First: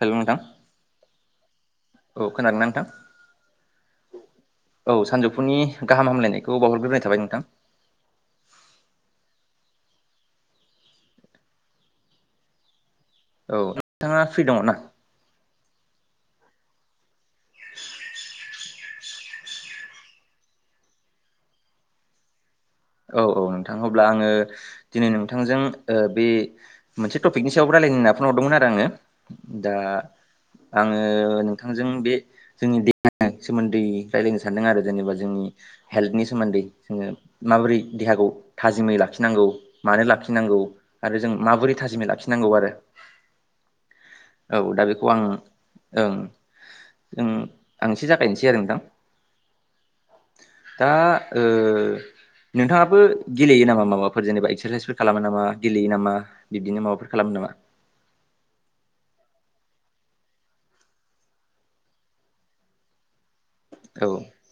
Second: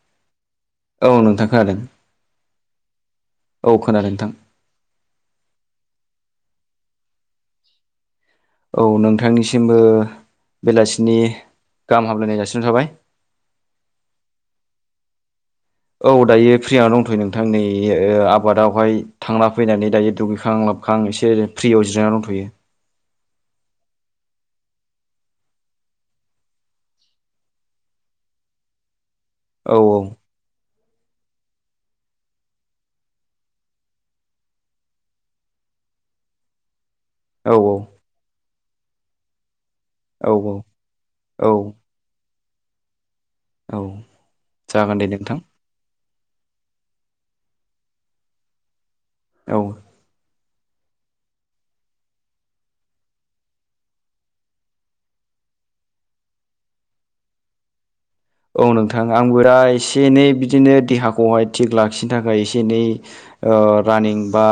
हेल' नोंथां औ नोंथां खोनादों औ खोनादोंना नोंथां? औ खोनादों नोंथां औ सानजौफुनि गाहाम हामलायनायखौ खौ बावहरग्रोनाय थाबाय नोंथां। औ नोंथांनिसिमबो बेलासिनि गाहाम हामलायनाय जासि हरनाय थाबाय। औ नोंथाङा फ्रि दङ'ना? औ दायो फ्रि जाना दंथ'यो नोंथां नै आबादावहाय थांना फैनानै दायो दुगैखां ला खां एसे फ्रियाव जिरायनानै दंथ'यो। औ औ नोंथां अब्ला आङो दिनै नोंथांजों बे मोनसे टपिकनि सायाव रा लायनो होननाखौ फन हरदोंमोन आरो आङो दा औ आङो नोंथांजों बे जोंनि दे सोमोन्दै रायजलायनो सानदों आरो जेनेबा जोंनि हेल्थनि सोमोन्दै जोङो औ माबोरै देहाखौ थाजिमै लाखिनांगौ मानो औ लाखिनांगौ आरो जों औ माबोरै थाजिमै लाखिग नांगौ आरो। औ औ दा जागोन दे बेखौ आं नोंथां ओं ओ आं एसे जागायनोसै आरो नोंथां। औ दा ओ नोंथाङाबो गेलेयो नामा माबाफोर जेनेबा एक्सारसाइसफोर खालामो नामा गेलेयो नामा बिब्दिनो माबाफोर खालामो नामा? [inaudible] औ नोंथां आंबो दा एसे एनै बिदिनो देहाखौहाय थिग लाखिनो थाखाय एसे एनै ओ औ रानिं बा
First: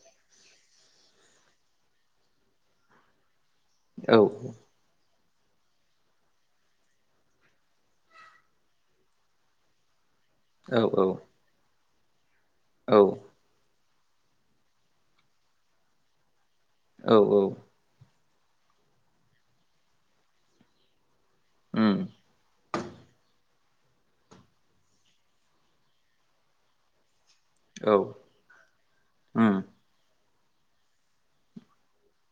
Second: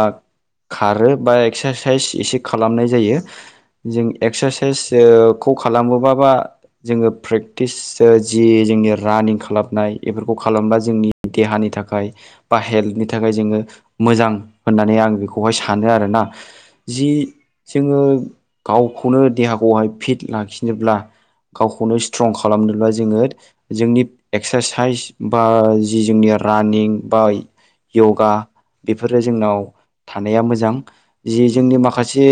खारो बा एक्सारसाइस एसे खालामनाय जायो। जों औ एक्सारसाइस ओ खौ खालामोबाबा जोङो प्रेक्टिस जि जोंनि रानिं खालामनाय बेफोरखौ खालामबा औ जोंनि देहानि थाखाय बा औ हेल्थनि थाखाय जोङो मोजां होननानै आं बेखौहाय सानो आरोना। जि औ औ जोङो गावखौनो देहाखौहाय फिट लाखिनोब्ला गावखौनो उम स्ट्रं खालामनोब्ला जोङो। जोंनि एक्सारसाइस बा जि जोंनि रानिं बा औ य'गा बेफोरो उम जोंनाव थानाया मोजां जि जोंनि माखासे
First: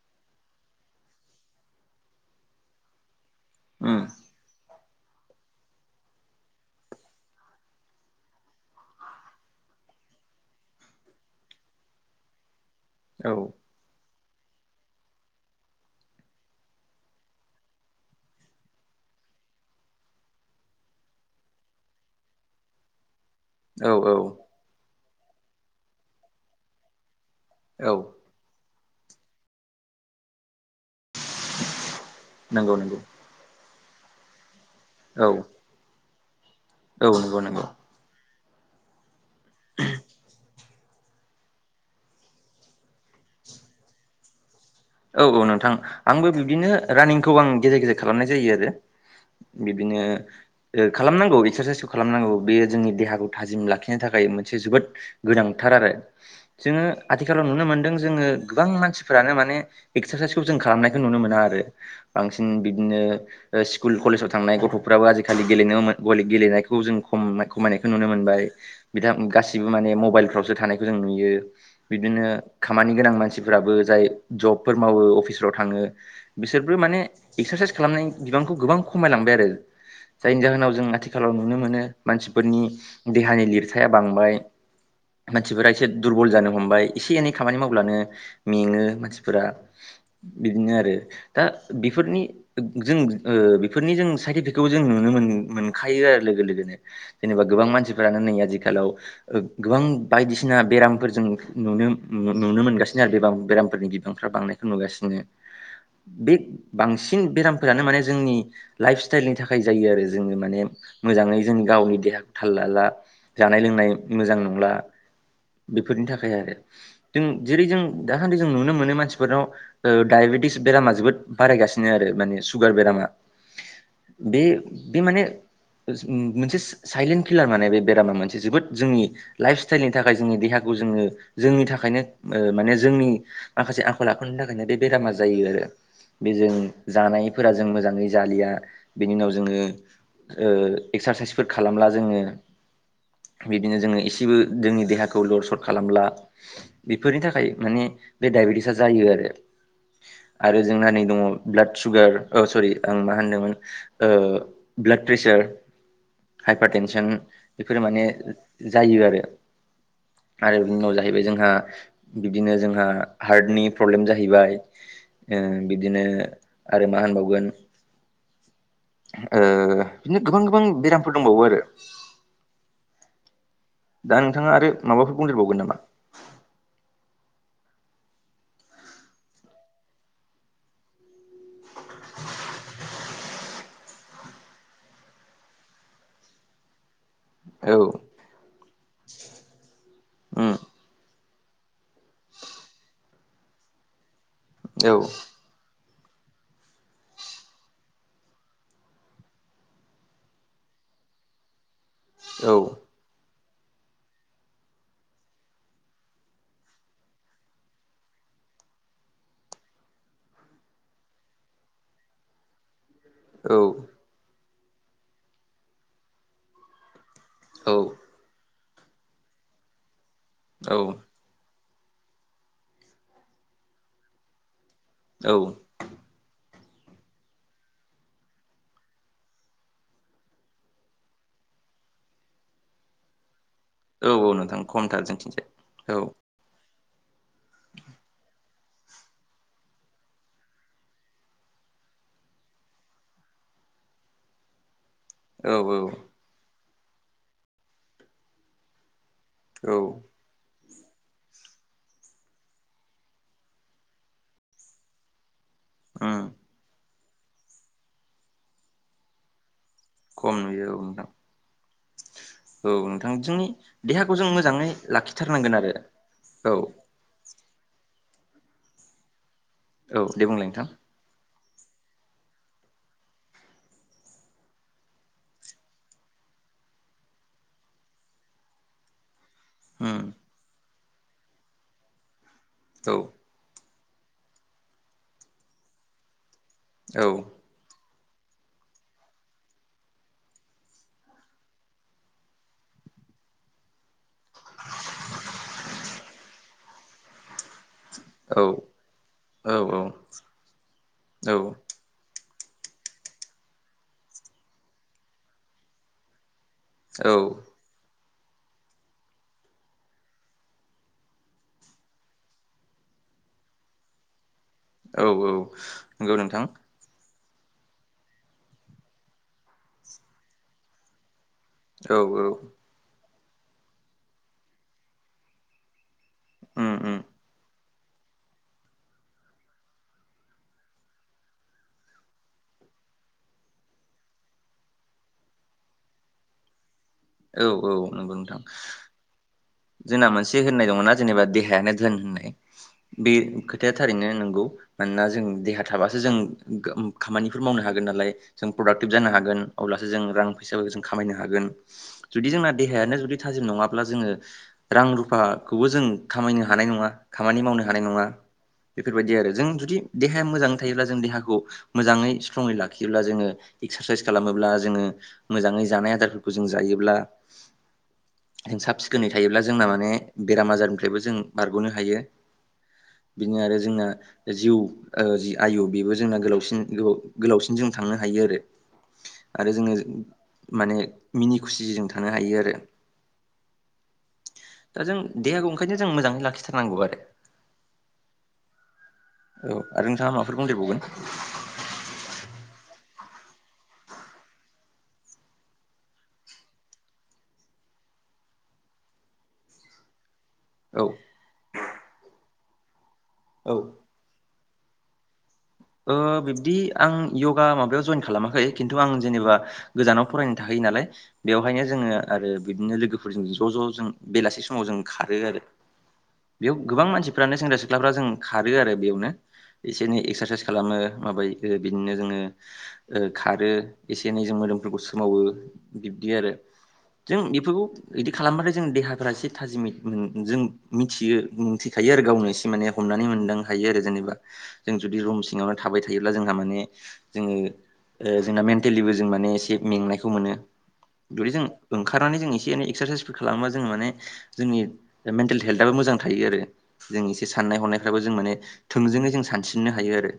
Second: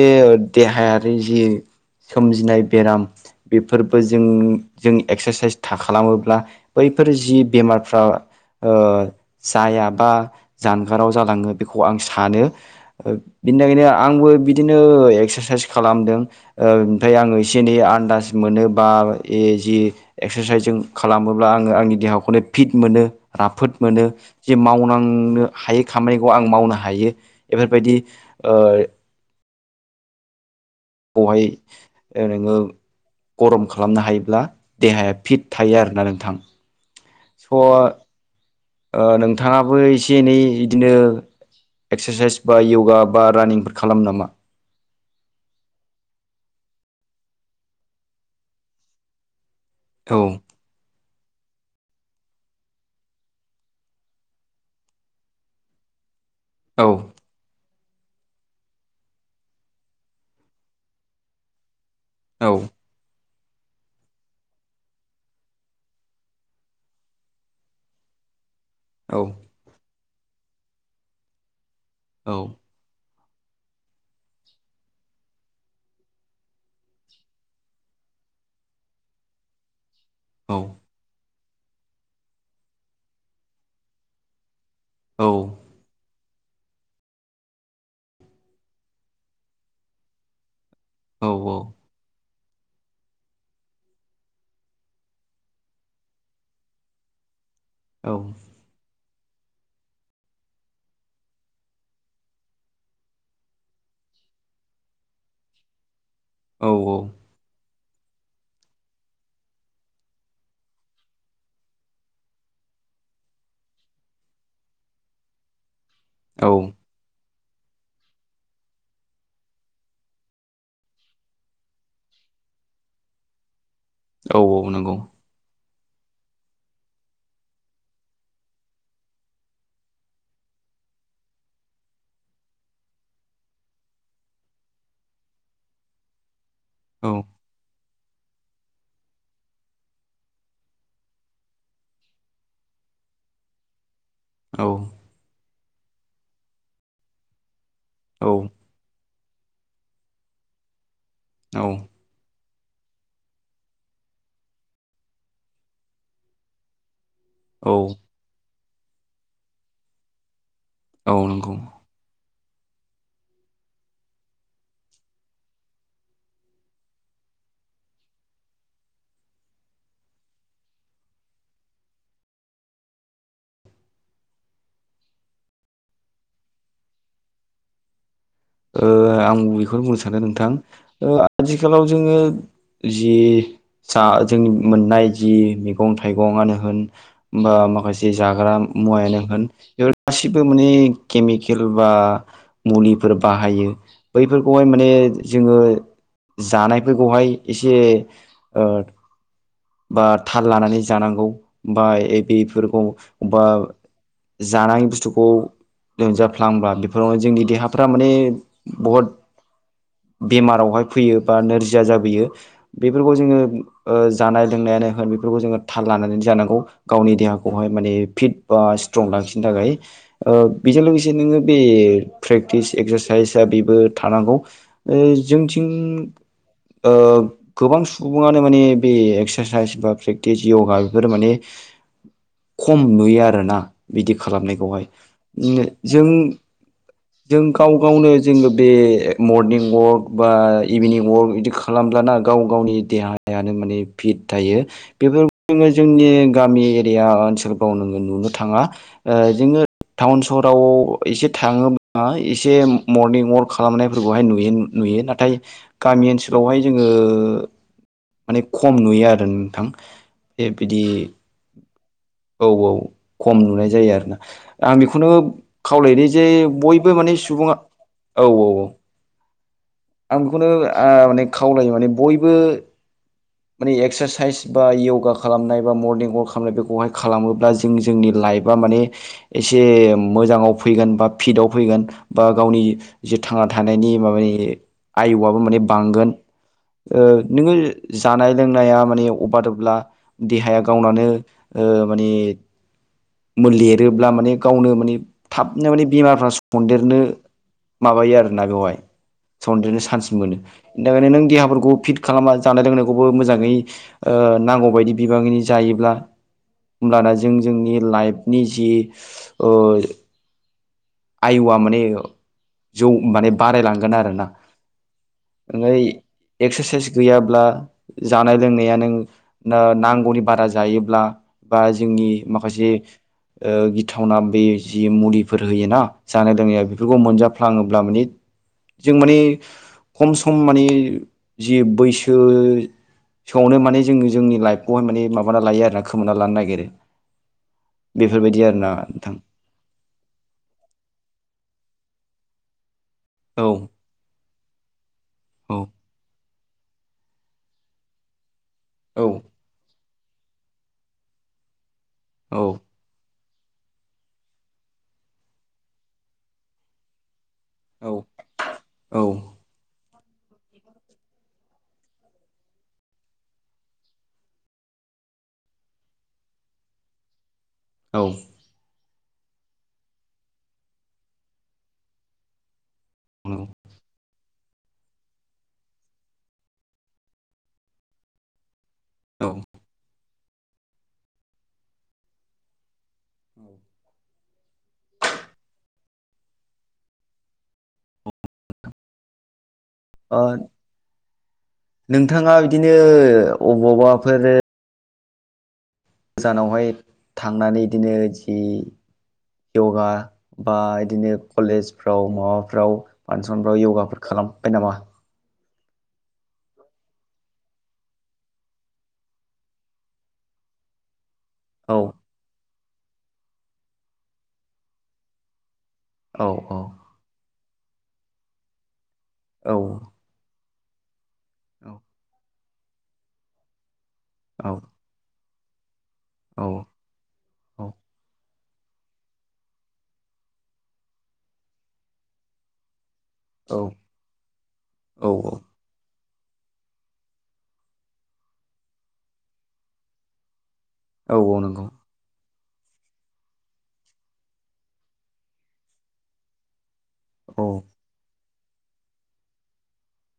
देहायारि जि सोमजिनाय बेराम बेफोरबो उम जों जों एक्सारसाइस था खालामोब्ला बैफोर जि बेमारफ्रा ओ जायाबा जानगाराव जालाङो बेखौ आं सानो औ बिनि आंबो बिदिनो एक्सारसाइस खालामदों ओ ओमफ्राय आङो एसे एनै आन्दास मोनो बा ए जि एक्सारसाइस जों खालामोब्ला आङो आंनि देहाखौनो फिट मोनो। राफोद औ मोनो औ जे मावनांनो हायै खामानिखौ आं मावनो हायो। बेफोर औ बायदि ओ बेहाय नोङो नंगौ नंगौ गरम खालामनो हायोब्ला देहाया औ फिट थायो आरोना नोंथां। औ नंगौ स' नंगौ। ओ नोंथाङाबो एसे एनै बिदिनो एक्सारसाइस बा य'गा बा रानिंफोर खालामो नामा? औ औ नोंथां आंबो बिबदिनो रानिंखौ आं गेजेर गेजेर खालामनाय जायो आरो। बिदिनो औ खालामनांगौ एक्सारसाइसखौ खालामनांगौ बेयो जोंनि देहाखौ थाजिम लाखिनो थाखाय मोनसे जोबोद गोनांथार आरो जोंङो औ आथिखालाव नुनो मोनदों जोंङो गोबां मानसिफोरानो माने एक्सारसाइसखौ जों खालामनायखौ नुनो मोना आरो बांसिन औ बिदिनो स्कुल कलेजाव थांनाय गथ'फ्राबो आजिखालि गेलेनोमोन गलि गेलेनायखौ जों ख खमायनायखौ नुनो मोनबाय बिथां औ गासिबो माने मबाइलफ्रावसो थानायखौ जों नुयो बिदिनो औ खामानि गोनां मानसि [unintelligible] जाय जाबायफोर मावो अफिसफ्राव थांङो बिसोरबो माने एक्सारसाइस खालामनाय बिबांखौ गोबां खमायलांबाय आरो आरो जायनि औ जाहोनाव जों आथिखालाव नुनो मोनो मानसिफोरनि देहानि लिरथाया बांबाय औ मानसिफोरा एसे दुरबल जानो हमबाय एसे एनै खामानि मावब्लानो मेंङो मानसि फोर बिदिनो आरो औ दा बेफोरनि जों बेफोरनि जों साइट इफिकटखौ जों नुनो मोन मोनखायो आरो लोगो लोगोनो जेनेबा गोबां मानसिफोरानो नै आथिखालाव गोबां बायदिसिना बेरामफोरजों नुनो नुनो मोनगासिनो आरो बे बेरामफोरनि बिबां बांनायखौ नुगासिनो बे औ बांसिन बेराम फोरानो माने जोंनि लाइफ स्टाइलनि थाखाय जायो आरो जोंङो माने मोजांङै जोंनि गावनि देहाखौ थालला ला जााला जानाय लोंनाय मोजां नंला बेफोरनि थाखाय औ आरो जों जेरै जों दाखान्ददि जों नुनो मोनो मानसि बेटिस बेरामा जोबोद बारायगासिनो आरो माने सुगार बेरामा औ बे नंगौ बे माने मोनसे साइलेन्ट किलार माने बेरामा मोनसे जोबोद जोंनि लाइफ स्टाइलनि थाखाय जोंनि देहाखौ जों जोंनि थाखायनो माने जोंनि माखासे लाखनो थाखायनो बे बेरामा जायो आरो बेजों औ जानायफोरा जों मोजाङै जा बिनि उनाव जो एसारसाइस खालामला जो बिदिनो जोंङो इसे सेबो जोंनि देहाखौ लर सट खालामला बेफोरनि थाखाय माने बे औ डायबेटिस आरो जोंहा नै दङ ब्लाड औ सुगार औ सरि आं मा होनदोंमोन ओ ब्लाड प्रेसार हाइपार टेनसन बेफोरो माने जायो आरो आरो बिनि उनाव औ जाहैबाय जोंहा नंगौ बिबदिनो जोंहा हार्टनि प्रब्लेम जाहैबाय ओ बिदिनो आरो मा होनबावगोन ओ बिदिनो गोबां गोबां बेरामफोर दंबावो आरो दा नोंथाङा आरो माबाफोर बुंदेरबावगोन नामा? ओ आं बेखौनो बुंनो सानो नोंथां आथिखालाव जोंङो जि जा जोंनि मोननाय जि मैगं थाइगंआनो होन बा औ माखासे जाग्रा मुवायानो होन बेफोर गासिबो उम माने केमिक केल बा मुलिफोर बाहायो बैफोरखौहाय माने औ जोंङो जानायफोरखौहाय एसे ओ बा थाल लानानै जानांगौ बा औ बेफोरखौ बबबा जानाय बुस्थुखौ लोमजाफ्लांबा बेफोराव जोंनि देहाफ्रा माने बहुद बेमारावहाय फैयो बा नोरजिया जाबोयो। बेफोरखौ जोंङो ओ जानाय लोंनायानो होन बेफोरखौ जोंङो थाल लानानै जानांगौ गावनि देहाखौहाय माने औ फिट बा स्ट्रं लाखिनो थाखाय बेजों ओ लोगोसे औ नोंङो बे प्रेक्टिस एक्सारसाइसआ बेबो थानांगौ ओ औ जोंथिं ओ गोबां सुबुंङानो माने बे एक्सारसाइस बा प्रेक्टिस य'गा बेफोर माने खम नुयो आरोना औ बिदि औ नोंथां खालामनायखौहाय खमथार जोंथिंजाय औ जों जों गाव गावनो जोङो बे मरनिं अवाक बा इभिनिं अवाक बिदि खालामब्लाना गाव गावनि देहाया माने फिट थायो बे औ जोङो औ जोंनि गामि दैया ओनसोलफ्राव नोङो नुनो थाङा ओ जोङो औ टाउन सहराव एसे थाङोब्ला एसे मर्निं अवाक खालामनायफोरखौहाय नुयो नुयो नाथाय गामि उम ओनसोलावहाय जोङो माने खम नुयो आरो नोंथां। खम बे नुयो बिदि औ नोंथां औ औ नोंथां खम जोंनि नुनाय जायो देहाखौ आरोना जों मोजाङै आं बेखौनो लाखिथारनांगोन आरो खावलायोदे जे औ बयबो माने सुबुङा औ औ औ औ आं दे बेखौनो बुंलाय नोंथां ओ माने खावलायो माने बयबो माने एक्सारसाइस बा यगा खालामनाय बा मर्निं अवाक खालामनाय बेखौहाय खालामोब्ला जों जोंनि लाइफआ माने एसे उम मोजाङाव फैगोन बा फिटआव फैगोन बा गावनि औ जे थांना था थानायनि माबानि आयुआबो माने बांगोन ओ औ नोङो जानाय लोंनाया माने अबादब्ला देहाया गावनानो ओ माने लिरोब्ला माने गावनो माने थाबनो माने बेमारफ्रा सनन्देरनो माबायो औ आरोना बेवहाय औ सनदेरनो चान्स मोनो बेनि थाखायनो नों औ देहाफोरखौ फिट खालामा जानाय लोंनायखौबो मोजाङै ओ नांगौबायदि बिबांनि जायोब्ला औ होमब्लाना जों जोंनि लाइफनि जि ओ आयुआ माने जौ माने बारायलांगोन आरोना औ औ ओमफ्राय नंगौ नोंथां एक्सारसाइस गैया ब्ला जानाय लोंनाया नों नांगौनि बारा जायोब्ला बा औ जोंनि औ माखासे ओ गिथावना बे जि मुलिफोर होयोना जानाय लोंनाया उम बेफोरखौ उम मोनजाफ्लाङोब्ला माने जों माने खम सम माने जि बैसो सौनो माने जोङो जोंनि लाइफखौहाय माने माबाना लायो आरोना खोमोना लानो नागिरो। औ औ नंगौ नोंथां बेफोरबायदि आरोना नोंथां। जोंना मोनसे होननाय दङ ना जेनेबा देहायानो धोन होननाय बे औ खोथाया थारैनो नंगौ। मानोना जों औ देहा थाबासो जों खामानिफोर मावनो हागोन नालाय। जों प्रडाक्टिभ औ जानो हागोन अब्लासो जों रां फैसााबो जों खामायनो हागोन जुदि औ जोंना देहायानो जुदि। थाजिम नङाब्ला जोङो रां रुफाखौबो जों खामायनो हानाय नङा। खामानि मावनो हानाय औ नङा बेफोरबायदि आरो जों जुदि। देहाया मोजाङै थायोब्ला जों देहाखौ मोजाङै स्ट्रङै लाखियोब्ला जोङो एक्सारसाइस खालामोब्ला जोङो। मोजाङै जानाय आदारफोरखौ जों जायोब्ला। औ। जों साब सिखोनै थायोब्ला जोंना माने बेराम आजारनिफ्रायबो जों बारग'नो हायो। बिनो औ आरो जोंना। जिउ जि आयु बेबो जोंना गोलावसिन गोलावसिन जों थांनो हायो आरो। औ आरो जोङो माने मिनि खुसिजों थानो हायो आरो। औ। दा जों देहाखौ ओंखायनो जों मोजाङै लाखिथारनांगौ आरो। औ आरो नोंथाङा ओ माबाफोर बुंदेरबावगोन नोंथाङा बिदिनो। अबावबाफोर गोजानावहाय थांनानै बिदिनो जि यगा बा औ बिदिनो कलेजफ्राव माबाफ्राव औ फांसनफ्राव यगाफोर खालाम बाय नामा? बिब्दि आं यगा माबायाव जयेन खालामाखै खिन्थु आं जेनेबा गोजानाव फरायनो थायो। नालाय बेवहायनो औ जोङो आरो बिदिनो लोगोफोरजों ज' ज' जों बेलासि समाव जों खारो आरो। औ बेयाव औ गोबां मानसिफ्रानो सेंग्रा सिख्लाफ्रा जों खारो आरो बेयावनो औ एसे एनै एक्सारसाइस खालामो माबायो बिदिनो जोङो खारो। एसे एनै जों औ मोदोमफोरखौ सोमावो बिब्दि आरो औ जों बेफोरखौ बिदि खालामबाथाय जों देहाफ्रा एसे थाजिम जों मिथियो मिथिखायो आरो गावनो एसे माने। हमनानै मोनदां औ हायो आरो जेन'बा जों जुदि रूम। औ थाबाय थायोब्ला जोंहा माने जोङो। जोंना मेन्टेलिबो जों माने एसे मेंनायखौ मोनो औ जुदिे औ जों नंगौ ओंखारनानै जों एसे। एनै एक्सारसाइसफोर खालामोबा जोङो माने जोंनि मेन्टेल हेल्थआबो मोजां थायो आरो। जों एसे औ साननाय-हनायफ्राबो जों माने थोंजोङै जों सानस्रिनो हायो आरो।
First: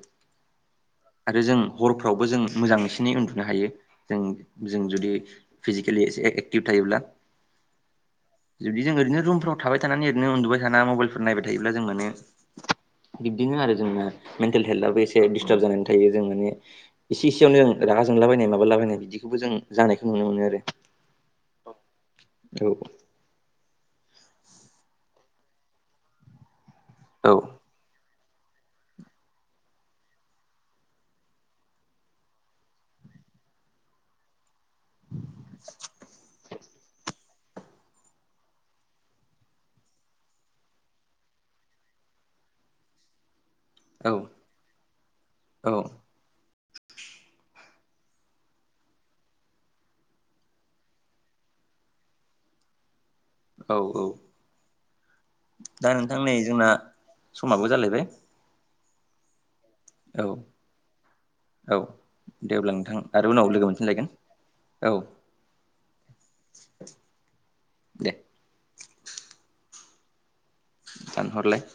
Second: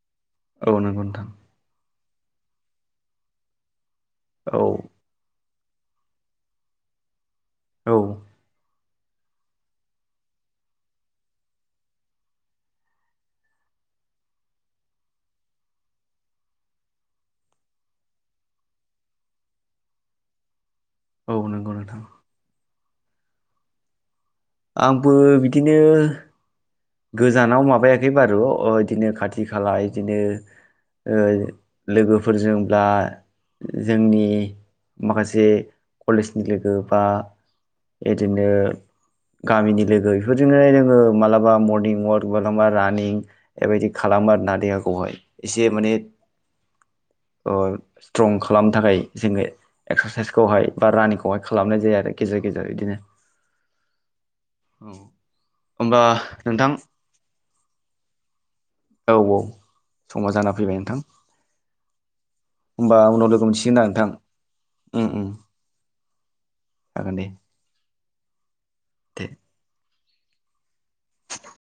औ नंगौ नोंथां। आरो जों हरफ्रावबो जों मोजाङैसिनै उन्दुनो हायो जों औ जों जुदि। फिजिकेलि एसे एक्टिभ थायोब्ला। औ। जुदि जों ओरैनो रुमफ्राव थाबाय थानानै ओरैनो उन्दुबाय थाना मबाइलफोर नायबाय थायोब्ला जों माने। बिबदिनो आरो जोंना मेन्टेल हेल्थआबो एसे। डिस्टार्ब जानानै थायो जों माने एसे इसेयावनो जों रागा जोंलाबायनाय माबा लाबायनाय बिदिखौबो जों जानायखौ। नुनो मोनो आरो। औ नंगौ नोंथां औ आंबो बिदिनो औ गोजानाव माबायाखै। बारु ओ इदिनो खाथि खाला इदिनो। ओ लोगोफोरजोंब्ला जोंनि। माखासे कलेजनि लोगो। बा इदिनो गामिनि लोगो बेफोरजोंनो जोङो मालाबा मर निं वाक लाबा रानिं बेबायदि खालामो आरो औ ना देहाखौहाय एसे औ माने। [inaudible] ओ स्ट्रं खालामनो थाखाय जोङो एक्सारसाइसखौहाय बा रानिंखौहाय खालामनाय जायो आरो गेजेराव। गेजेर गोजा बिदिनो औ औ औ दा होमबा नोंथां नै। जोंना नोंथां समाबो जालायबाय औ औ। औ समा जाना फैबाय नोंथां औ दे अब्ला नोंथां होमबा आरो उनाव लोगो मोनसिगोनदा मोनफिनलायगोन नोंथां औ ओम ओम। जागोन दे दे। दे। जान हरलाय।